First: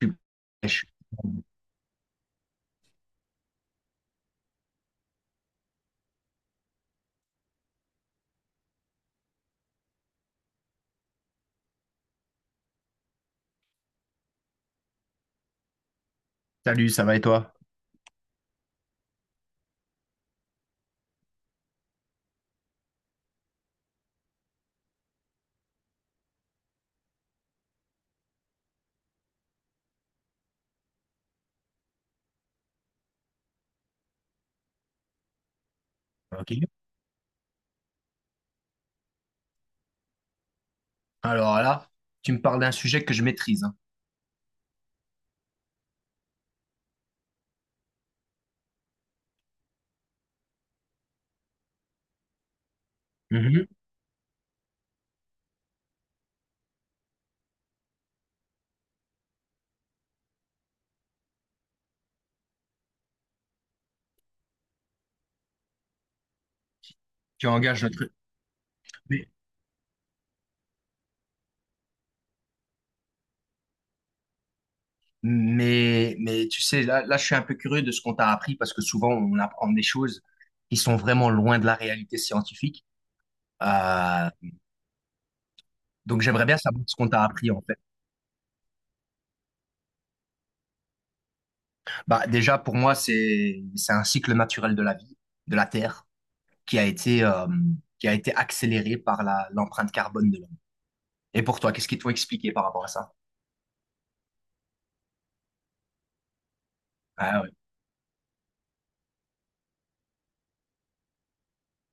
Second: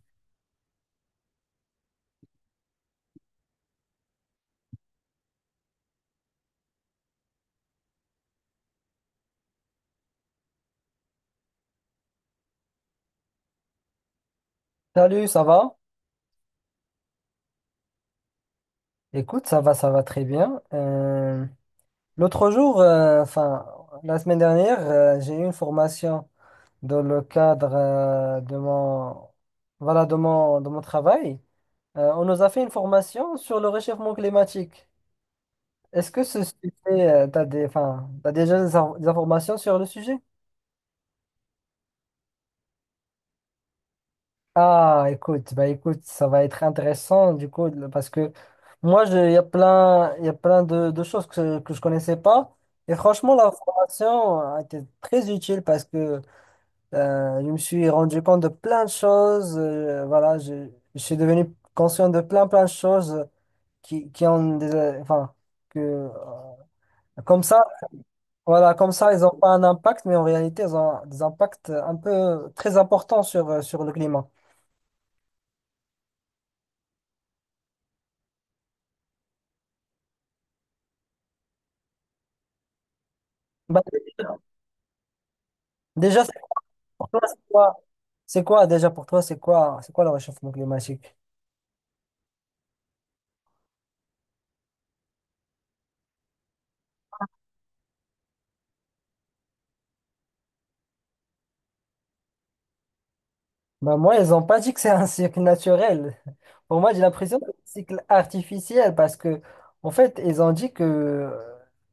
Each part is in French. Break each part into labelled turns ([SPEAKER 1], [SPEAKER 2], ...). [SPEAKER 1] Tu- je-
[SPEAKER 2] Salut, ça va?
[SPEAKER 1] Salut, ça va et toi?
[SPEAKER 2] Écoute, ça va très bien. L'autre jour, enfin, la semaine dernière, j'ai eu une formation dans le cadre voilà, de mon travail. On nous a fait une formation sur le réchauffement climatique. Est-ce que ce
[SPEAKER 1] Ok.
[SPEAKER 2] sujet, enfin, t'as déjà des, des informations sur le sujet?
[SPEAKER 1] Alors là, tu me parles d'un sujet que je maîtrise, hein,
[SPEAKER 2] Ah, écoute, bah, écoute, ça va être intéressant du coup, parce que moi, il y a plein de choses que je connaissais pas. Et franchement, la
[SPEAKER 1] mhm,
[SPEAKER 2] formation a été très utile parce que je me suis rendu compte de plein de choses. Voilà, je suis devenu conscient de plein, plein de choses qui ont des, enfin, que comme
[SPEAKER 1] qui
[SPEAKER 2] ça,
[SPEAKER 1] engage notre...
[SPEAKER 2] voilà, comme ça, ils
[SPEAKER 1] Mais,
[SPEAKER 2] n'ont pas un impact, mais en réalité, ils ont des impacts un peu très importants sur le climat.
[SPEAKER 1] mais tu sais, là, je suis un peu curieux de ce qu'on t'a appris, parce que souvent, on apprend des choses qui sont vraiment loin de la réalité scientifique.
[SPEAKER 2] Bah,
[SPEAKER 1] Euh, donc,
[SPEAKER 2] déjà,
[SPEAKER 1] j'aimerais bien savoir ce qu'on
[SPEAKER 2] toi,
[SPEAKER 1] t'a
[SPEAKER 2] c'est
[SPEAKER 1] appris, en fait.
[SPEAKER 2] quoi? C'est quoi déjà pour toi? C'est quoi le réchauffement climatique?
[SPEAKER 1] Bah, déjà, pour moi, c'est un cycle naturel de la vie, de la Terre, qui a été, euh, qui a été accéléré par l'empreinte carbone de l'homme. Et pour toi, qu'est-ce qu'ils t'ont expliqué par rapport à ça?
[SPEAKER 2] Bah moi, ils ont pas dit que c'est un cycle naturel. Pour moi, j'ai l'impression que c'est un cycle artificiel parce que, en fait, ils ont dit que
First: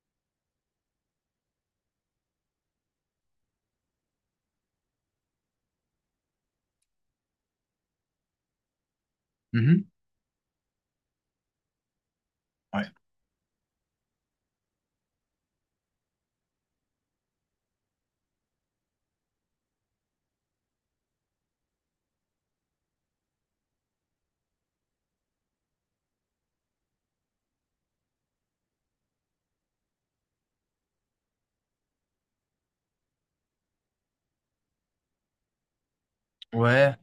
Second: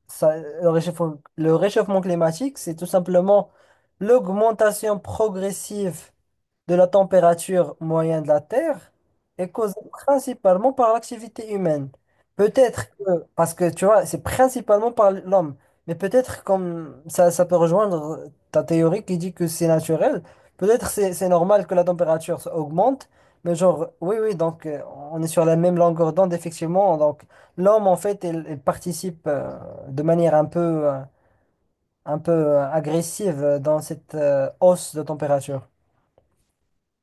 [SPEAKER 2] le réchauffement climatique, c'est tout simplement l'augmentation progressive de la température moyenne de la Terre est causée
[SPEAKER 1] Mhm.
[SPEAKER 2] principalement par l'activité humaine.
[SPEAKER 1] Ouais.
[SPEAKER 2] Peut-être que, parce que tu vois, c'est principalement par l'homme, mais peut-être comme ça peut rejoindre ta théorie qui dit que c'est naturel, peut-être c'est normal que la température se augmente, mais genre, oui, oui, donc on est sur la même longueur d'onde, effectivement, donc l'homme, en fait, il participe de manière euh, un peu agressive dans cette hausse de température.
[SPEAKER 1] Ouais.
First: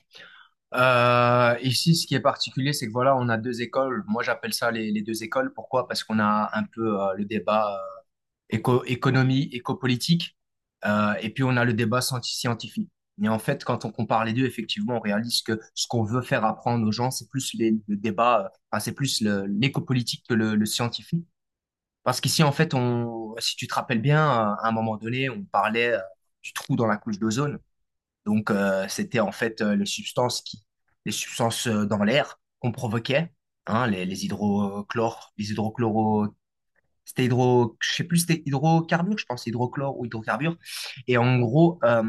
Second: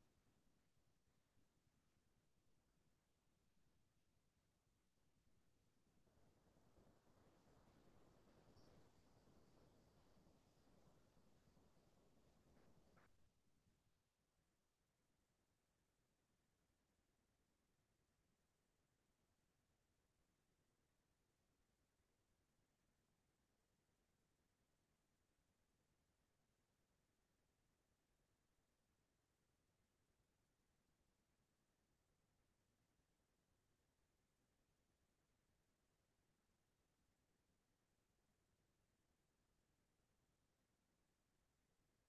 [SPEAKER 1] Ici, ce qui est particulier, c'est que voilà, on a deux écoles. Moi, j'appelle ça les deux écoles. Pourquoi? Parce qu'on a un peu le débat économie, éco-politique, et puis on a le débat scientifique. Mais en fait, quand on compare les deux, effectivement, on réalise que ce qu'on veut faire apprendre aux gens, c'est plus le débat, enfin, c'est plus l'éco-politique que le scientifique. Parce qu'ici, en fait, si tu te rappelles bien, à un moment donné, on parlait du trou dans la couche d'ozone. Donc, c'était en fait les substances dans l'air qu'on provoquait, hein, les hydrochlores, les hydrochloro, c'était hydro, je sais plus, c'était hydrocarbures, je pense, hydrochlore ou hydrocarbures. Et en gros,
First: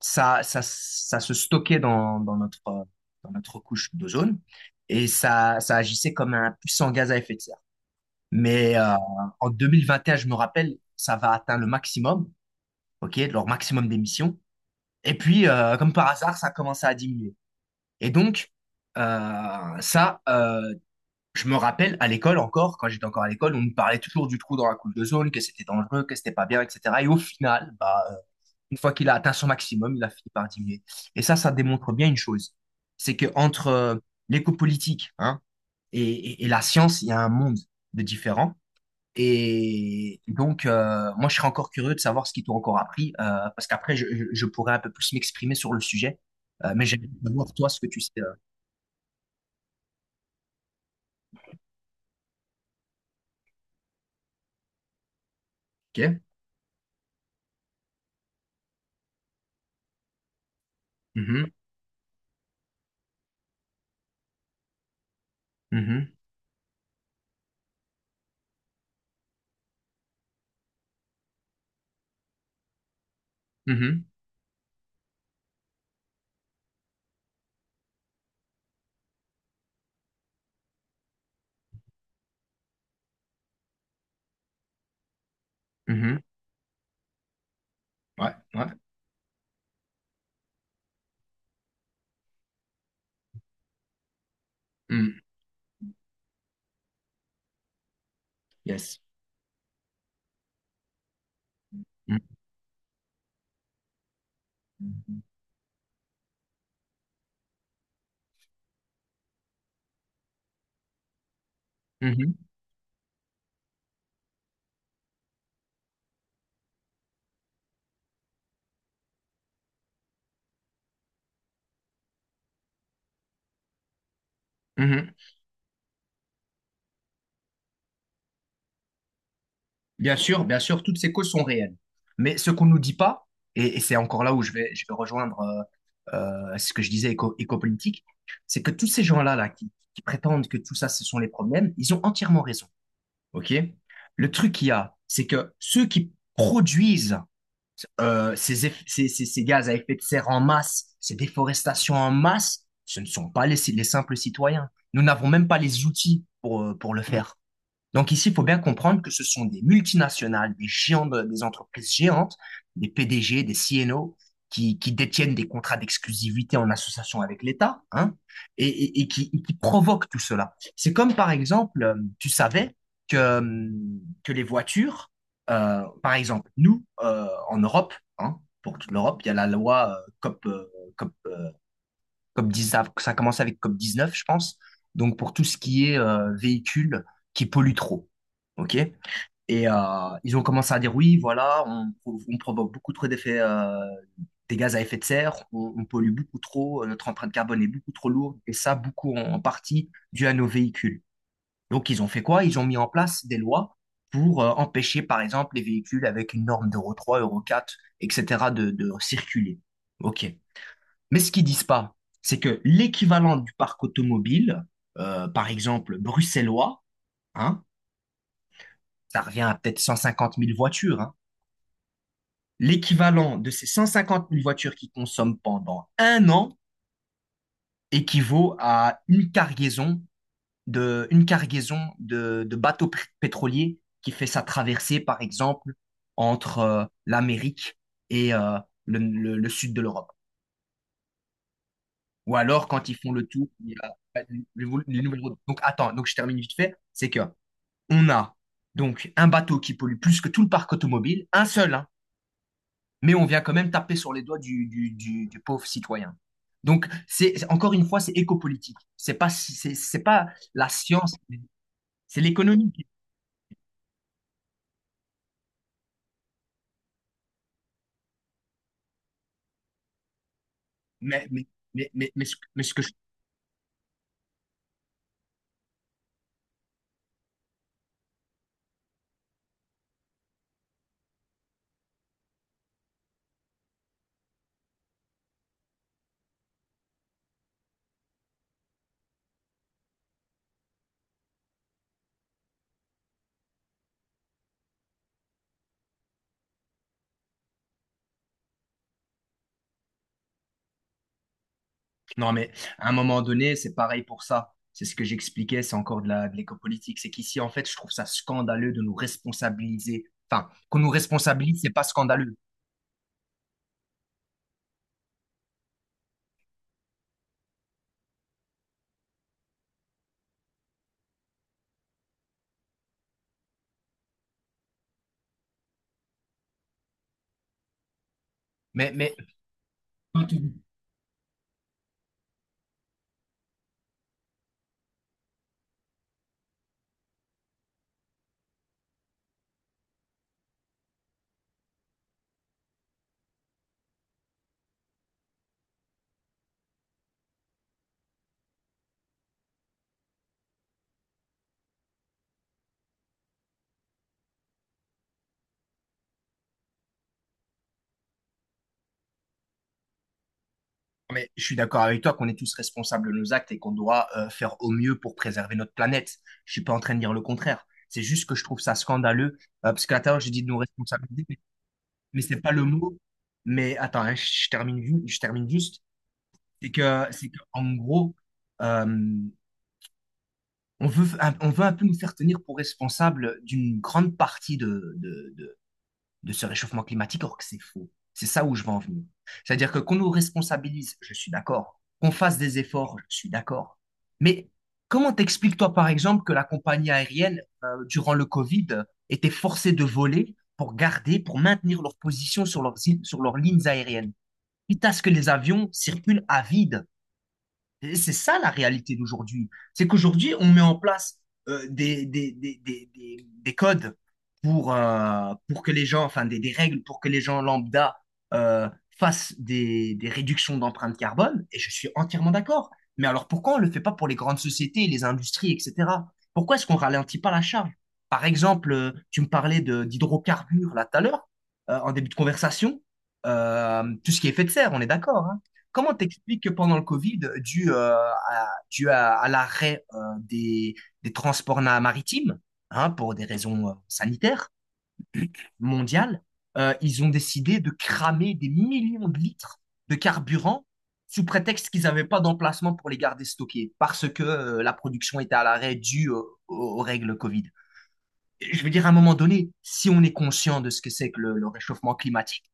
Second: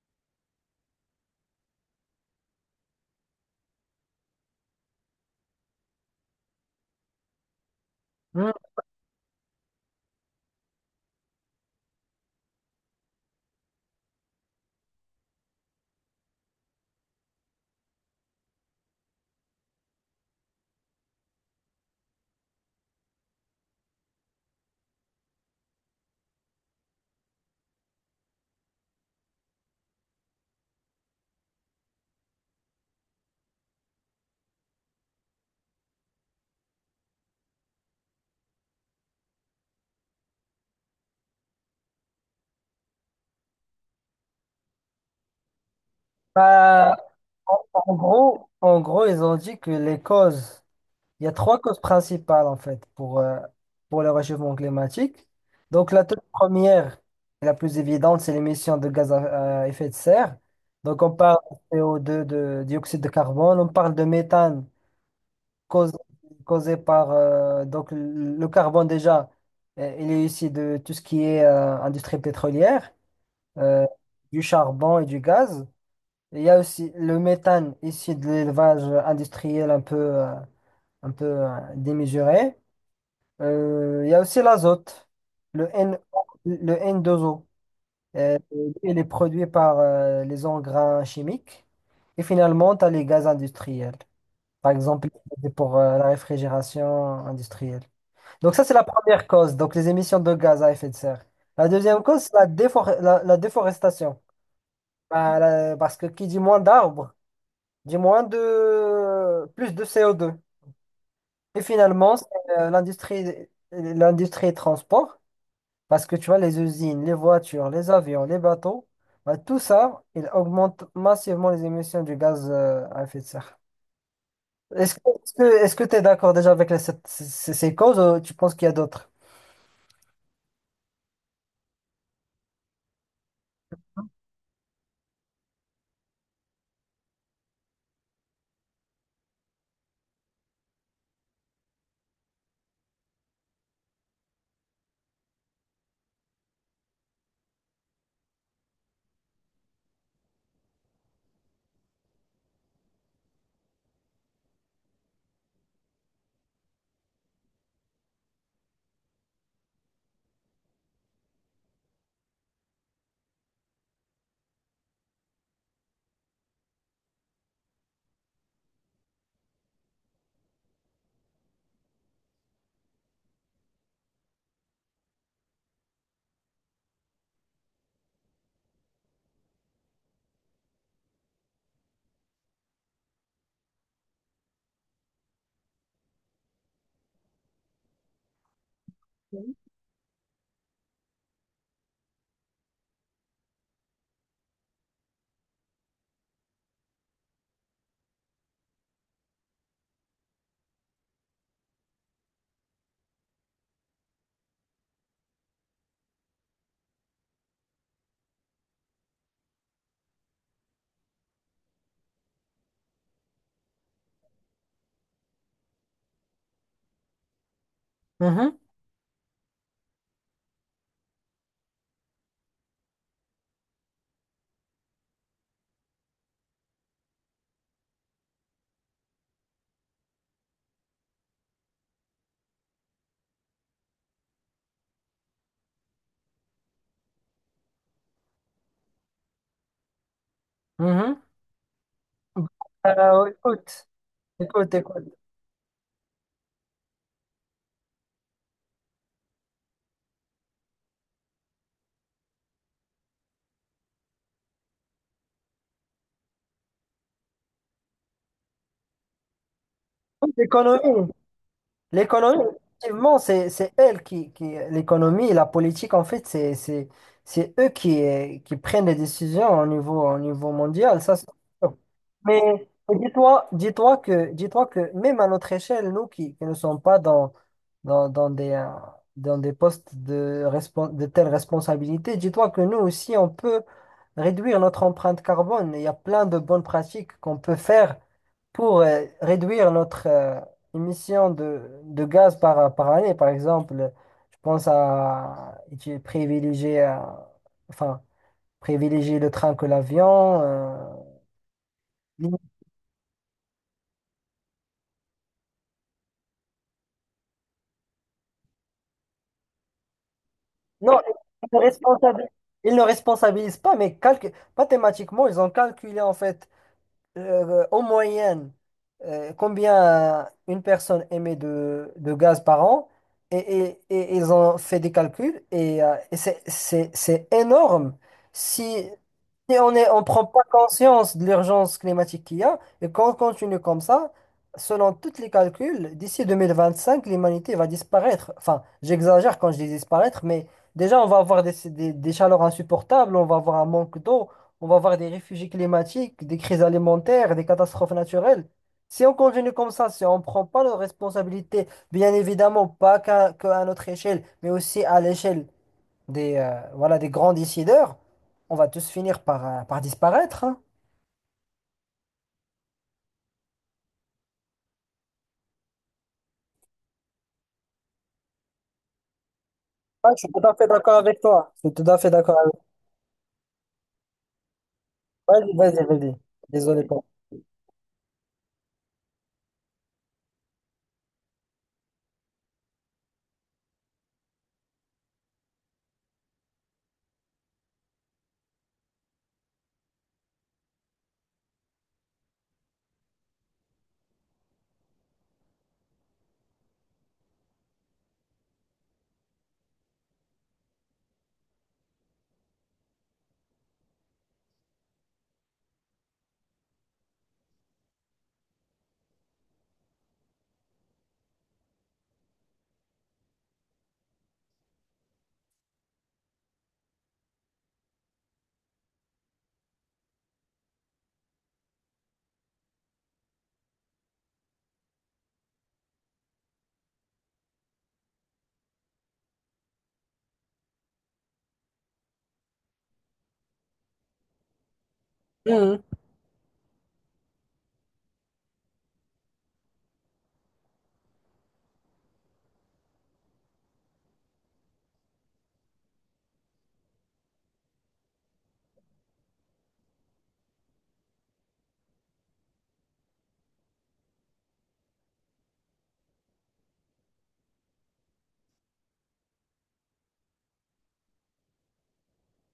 [SPEAKER 1] ça se stockait dans notre couche d'ozone et ça agissait comme un puissant gaz à effet de serre.
[SPEAKER 2] Hmm.
[SPEAKER 1] Mais en 2021, je me rappelle, ça va atteindre le maximum, ok, leur maximum d'émissions. Et puis, comme par hasard, ça a commencé à diminuer. Et donc, euh, ça, euh, je me rappelle à l'école encore, quand j'étais encore à l'école, on me parlait toujours du trou dans la coule de zone, que c'était dangereux, que c'était pas bien, etc. Et au final, bah, une fois qu'il a atteint son maximum, il a fini par diminuer. Et ça démontre bien une chose, c'est que entre l'éco-politique, hein, et, et la science, il y a un monde de différents. Et donc, moi, je serais encore curieux de savoir ce qu'ils t'ont encore appris, parce qu'après, je pourrais un peu plus m'exprimer sur le sujet. Mais
[SPEAKER 2] Bah,
[SPEAKER 1] j'aimerais savoir, toi, ce que tu sais.
[SPEAKER 2] En gros, ils ont dit que les causes, il y a trois causes principales en fait pour le réchauffement climatique. Donc la
[SPEAKER 1] Ok.
[SPEAKER 2] toute première et la plus évidente, c'est l'émission de gaz à effet de serre. Donc on parle
[SPEAKER 1] Mhm,
[SPEAKER 2] de CO2, de dioxyde de carbone, on parle de méthane causé,
[SPEAKER 1] mhm,
[SPEAKER 2] causé par donc le carbone déjà, il est issu de tout ce qui est industrie pétrolière, euh,
[SPEAKER 1] mhm,
[SPEAKER 2] du charbon et du gaz. Il y a aussi le méthane ici de l'élevage industriel un peu démesuré. Il y a aussi l'azote, le N,
[SPEAKER 1] mhm.
[SPEAKER 2] le N2O.
[SPEAKER 1] Ouais,
[SPEAKER 2] Euh,
[SPEAKER 1] ouais.
[SPEAKER 2] il est produit par les engrais chimiques. Et finalement, tu as les gaz industriels. Par exemple,
[SPEAKER 1] Mm.
[SPEAKER 2] pour la réfrigération industrielle. Donc ça, c'est la
[SPEAKER 1] Yes.
[SPEAKER 2] première cause, donc les émissions de gaz à effet de serre. La deuxième
[SPEAKER 1] Mm.
[SPEAKER 2] cause, c'est la déforestation. Bah, parce que qui dit moins d'arbres, du moins de plus de co deux. Et finalement, c'est
[SPEAKER 1] Mhm,
[SPEAKER 2] euh, l'industrie l'industrie transport, parce que tu vois, les usines, les voitures, les avions, les bateaux, bah, tout ça, il augmente massivement les émissions du gaz à effet de serre.
[SPEAKER 1] mhm.
[SPEAKER 2] Est-ce que tu es d'accord déjà avec les sept- ces, ces- ces causes ou tu penses qu'il y a d'autres?
[SPEAKER 1] Bien sûr, toutes ces causes sont réelles. Mais ce qu'on nous dit pas, et c'est encore là où je vais rejoindre ce que je disais éco-politique, c'est que tous ces gens-là là, qui prétendent que tout ça, ce sont les problèmes, ils ont entièrement raison. OK? Le truc qu'il y a, c'est que ceux qui produisent ces gaz à effet de serre en masse, ces déforestations en masse, ce ne sont pas les simples citoyens. Nous n'avons même pas les outils pour le faire. Donc ici, il faut bien comprendre que ce sont des multinationales, des géants, des entreprises géantes, des PDG, des CNO, qui détiennent des contrats d'exclusivité en association avec l'État, hein, et qui provoquent tout cela. C'est comme, par exemple, tu savais que, euh, que les voitures, par exemple, nous, en Europe, hein, pour toute l'Europe, il y a la loi COP, COP, COP 10, ça a commencé avec COP 19, je pense. Donc, pour tout ce qui est véhicules qui polluent trop. OK? Et ils ont commencé à dire oui, voilà, on provoque beaucoup trop d'effets, des gaz à effet de serre, on pollue beaucoup trop, notre empreinte carbone est beaucoup trop lourde, et ça, beaucoup en partie dû à nos véhicules. Donc, ils ont fait quoi? Ils ont mis en place des lois pour empêcher, par exemple, les véhicules avec une norme d'Euro 3, Euro 4, etc., de circuler. OK. Mais ce qu'ils disent pas, c'est que l'équivalent du parc automobile, par exemple bruxellois, hein,
[SPEAKER 2] Mhm,
[SPEAKER 1] ça revient à peut-être 150 000 voitures, hein, l'équivalent de ces 150 000 voitures qu'ils consomment pendant un an équivaut à une cargaison de bateaux pétroliers qui fait sa traversée, par exemple, entre l'Amérique et le sud de l'Europe.
[SPEAKER 2] mhm.
[SPEAKER 1] Ou alors, quand ils font le tour, il y
[SPEAKER 2] Écoute,
[SPEAKER 1] a
[SPEAKER 2] écoute,
[SPEAKER 1] les
[SPEAKER 2] écoute.
[SPEAKER 1] nouvelles routes. Donc, attends, donc je termine vite fait. C'est que on a donc un bateau qui pollue plus que tout le parc automobile, un seul, hein, mais on vient quand même taper sur les doigts du pauvre citoyen. Donc, encore une fois, c'est éco-politique. C'est pas
[SPEAKER 2] Écoute,
[SPEAKER 1] la
[SPEAKER 2] l'économie.
[SPEAKER 1] science, c'est
[SPEAKER 2] L'économie,
[SPEAKER 1] l'économie.
[SPEAKER 2] effectivement, c'est elle l'économie et la politique, en fait, c'est eux qui prennent les décisions au niveau mondial, ça, c'est
[SPEAKER 1] Mais, mais,
[SPEAKER 2] sûr.
[SPEAKER 1] mais ce que je.
[SPEAKER 2] Mais dis-toi que même à notre échelle, nous qui ne sommes pas dans des, dans des postes de telles responsabilités, dis-toi que nous aussi, on peut réduire notre empreinte carbone. Il y a plein de bonnes pratiques qu'on peut faire pour réduire notre émission de gaz par année, par exemple, je pense enfin, privilégier le train que l'avion.
[SPEAKER 1] Non, mais à un moment donné, c'est pareil pour ça. C'est ce que j'expliquais, c'est encore de de l'éco-politique. C'est qu'ici, en fait, je trouve ça scandaleux de nous responsabiliser. Enfin, qu'on nous
[SPEAKER 2] Non, ils
[SPEAKER 1] responsabilise,
[SPEAKER 2] ne
[SPEAKER 1] c'est pas
[SPEAKER 2] responsabilisent,
[SPEAKER 1] scandaleux.
[SPEAKER 2] ils ne responsabilisent pas, mais mathématiquement, ils ont calculé en fait en moyenne, combien une personne émet de gaz par an, et ils ont fait des calculs, et c'est énorme. Si,
[SPEAKER 1] Mais, mais,
[SPEAKER 2] Si on prend
[SPEAKER 1] Pas
[SPEAKER 2] pas
[SPEAKER 1] tout.
[SPEAKER 2] conscience de l'urgence climatique qu'il y a, et qu'on continue comme ça, selon tous les calculs, d'ici 2025, l'humanité va disparaître. Enfin, j'exagère quand je dis disparaître, mais déjà, on va avoir des chaleurs insupportables, on va avoir un manque d'eau, on va avoir des réfugiés climatiques, des crises alimentaires, des catastrophes naturelles. Si on continue comme ça, si on ne prend pas nos responsabilités, bien évidemment, pas qu'à notre échelle, mais aussi à l'échelle voilà, des grands décideurs, on va tous finir par disparaître, hein.
[SPEAKER 1] Mais je suis d'accord avec toi qu'on est tous responsables de nos actes et qu'on doit faire au mieux pour préserver notre planète. Je suis pas en train de dire le contraire. C'est juste que je trouve ça scandaleux. Parce qu'à
[SPEAKER 2] Ouais, je
[SPEAKER 1] l'intérieur, j'ai
[SPEAKER 2] suis
[SPEAKER 1] dit
[SPEAKER 2] tout
[SPEAKER 1] de
[SPEAKER 2] à
[SPEAKER 1] nous
[SPEAKER 2] fait d'accord avec
[SPEAKER 1] responsabiliser,
[SPEAKER 2] toi. Je suis tout à fait
[SPEAKER 1] mais
[SPEAKER 2] d'accord
[SPEAKER 1] c'est
[SPEAKER 2] avec
[SPEAKER 1] pas
[SPEAKER 2] toi.
[SPEAKER 1] le mot. Mais attends, hein, je termine, je termine
[SPEAKER 2] Vas-y,
[SPEAKER 1] juste.
[SPEAKER 2] vas-y, vas-y.
[SPEAKER 1] C'est
[SPEAKER 2] Désolé pour.
[SPEAKER 1] que, c'est que, en gros, euh, on veut un peu nous faire tenir pour responsables d'une grande partie de ce réchauffement climatique, alors que c'est faux. C'est ça où je veux en venir. C'est-à-dire que qu'on nous responsabilise, je suis d'accord. Qu'on fasse des efforts, je suis d'accord. Mais comment t'expliques, toi, par exemple, que la compagnie aérienne, durant le Covid, était forcée de voler pour garder, pour maintenir leur position sur leurs lignes aériennes, quitte à ce que les avions circulent à vide et c'est ça la réalité d'aujourd'hui. C'est qu'aujourd'hui, on met en place des codes pour que les gens, enfin des règles pour que les gens lambda euh, fassent des réductions d'empreinte carbone, et je suis entièrement d'accord. Mais alors pourquoi on ne le fait pas pour les grandes sociétés, les industries, etc. Pourquoi est-ce qu'on ralentit pas la charge? Par exemple, tu me parlais d'hydrocarbures là tout à l'heure, en début de conversation. Tout ce qui est effet de serre, on est d'accord, hein.
[SPEAKER 2] Mhm.
[SPEAKER 1] Comment t'expliques que pendant le Covid, dû à l'arrêt des transports maritimes, hein, pour des raisons sanitaires mondiales, ils ont décidé de cramer des millions de litres de carburant sous prétexte qu'ils n'avaient pas d'emplacement pour les garder stockés, parce que la production était à l'arrêt due aux règles Covid. Je veux dire, à un moment donné, si on est conscient de ce que c'est que le réchauffement climatique,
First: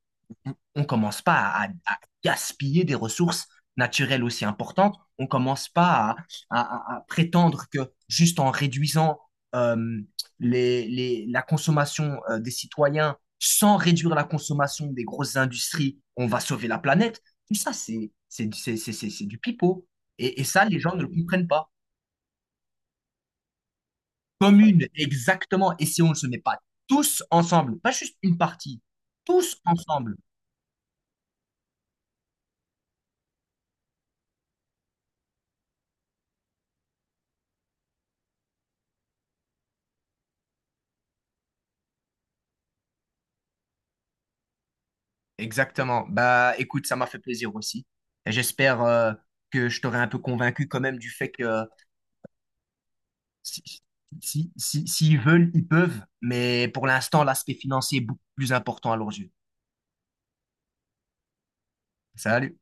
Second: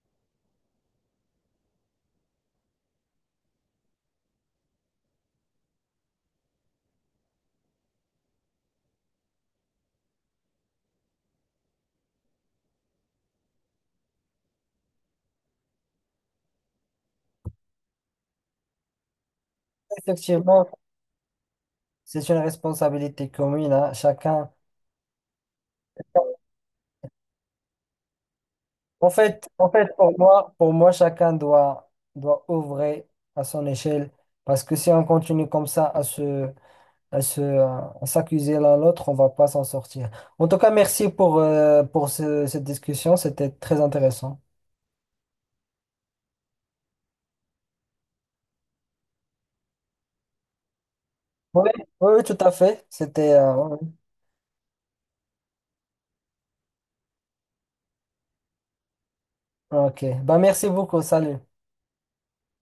[SPEAKER 1] on commence pas à gaspiller des ressources naturelles aussi importantes. On commence pas à prétendre que juste en réduisant euh, la consommation des citoyens, sans réduire la consommation des grosses industries, on va sauver la planète. Tout ça, c'est du pipeau. Et ça,
[SPEAKER 2] Effectivement,
[SPEAKER 1] les gens ne le comprennent pas.
[SPEAKER 2] c'est une responsabilité commune, hein. Chacun.
[SPEAKER 1] Commune, exactement. Et si on ne se met pas tous ensemble, pas juste une partie, tous
[SPEAKER 2] En fait,
[SPEAKER 1] ensemble.
[SPEAKER 2] pour moi, chacun doit œuvrer à son échelle parce que si on continue comme ça à s'accuser l'un l'autre, on va pas s'en sortir. En tout cas, merci pour cette discussion, c'était très intéressant.
[SPEAKER 1] Exactement. Bah, écoute, ça m'a fait plaisir aussi. Et j'espère que je t'aurai un peu convaincu quand même du fait que
[SPEAKER 2] Oui, oui, oui, tout à fait. C'était,
[SPEAKER 1] si,
[SPEAKER 2] ouais.
[SPEAKER 1] s'ils veulent, ils peuvent. Mais pour l'instant, l'aspect financier est beaucoup plus important à leurs yeux.
[SPEAKER 2] Ouais. Ok. Bah, merci beaucoup. Salut.
[SPEAKER 1] Salut.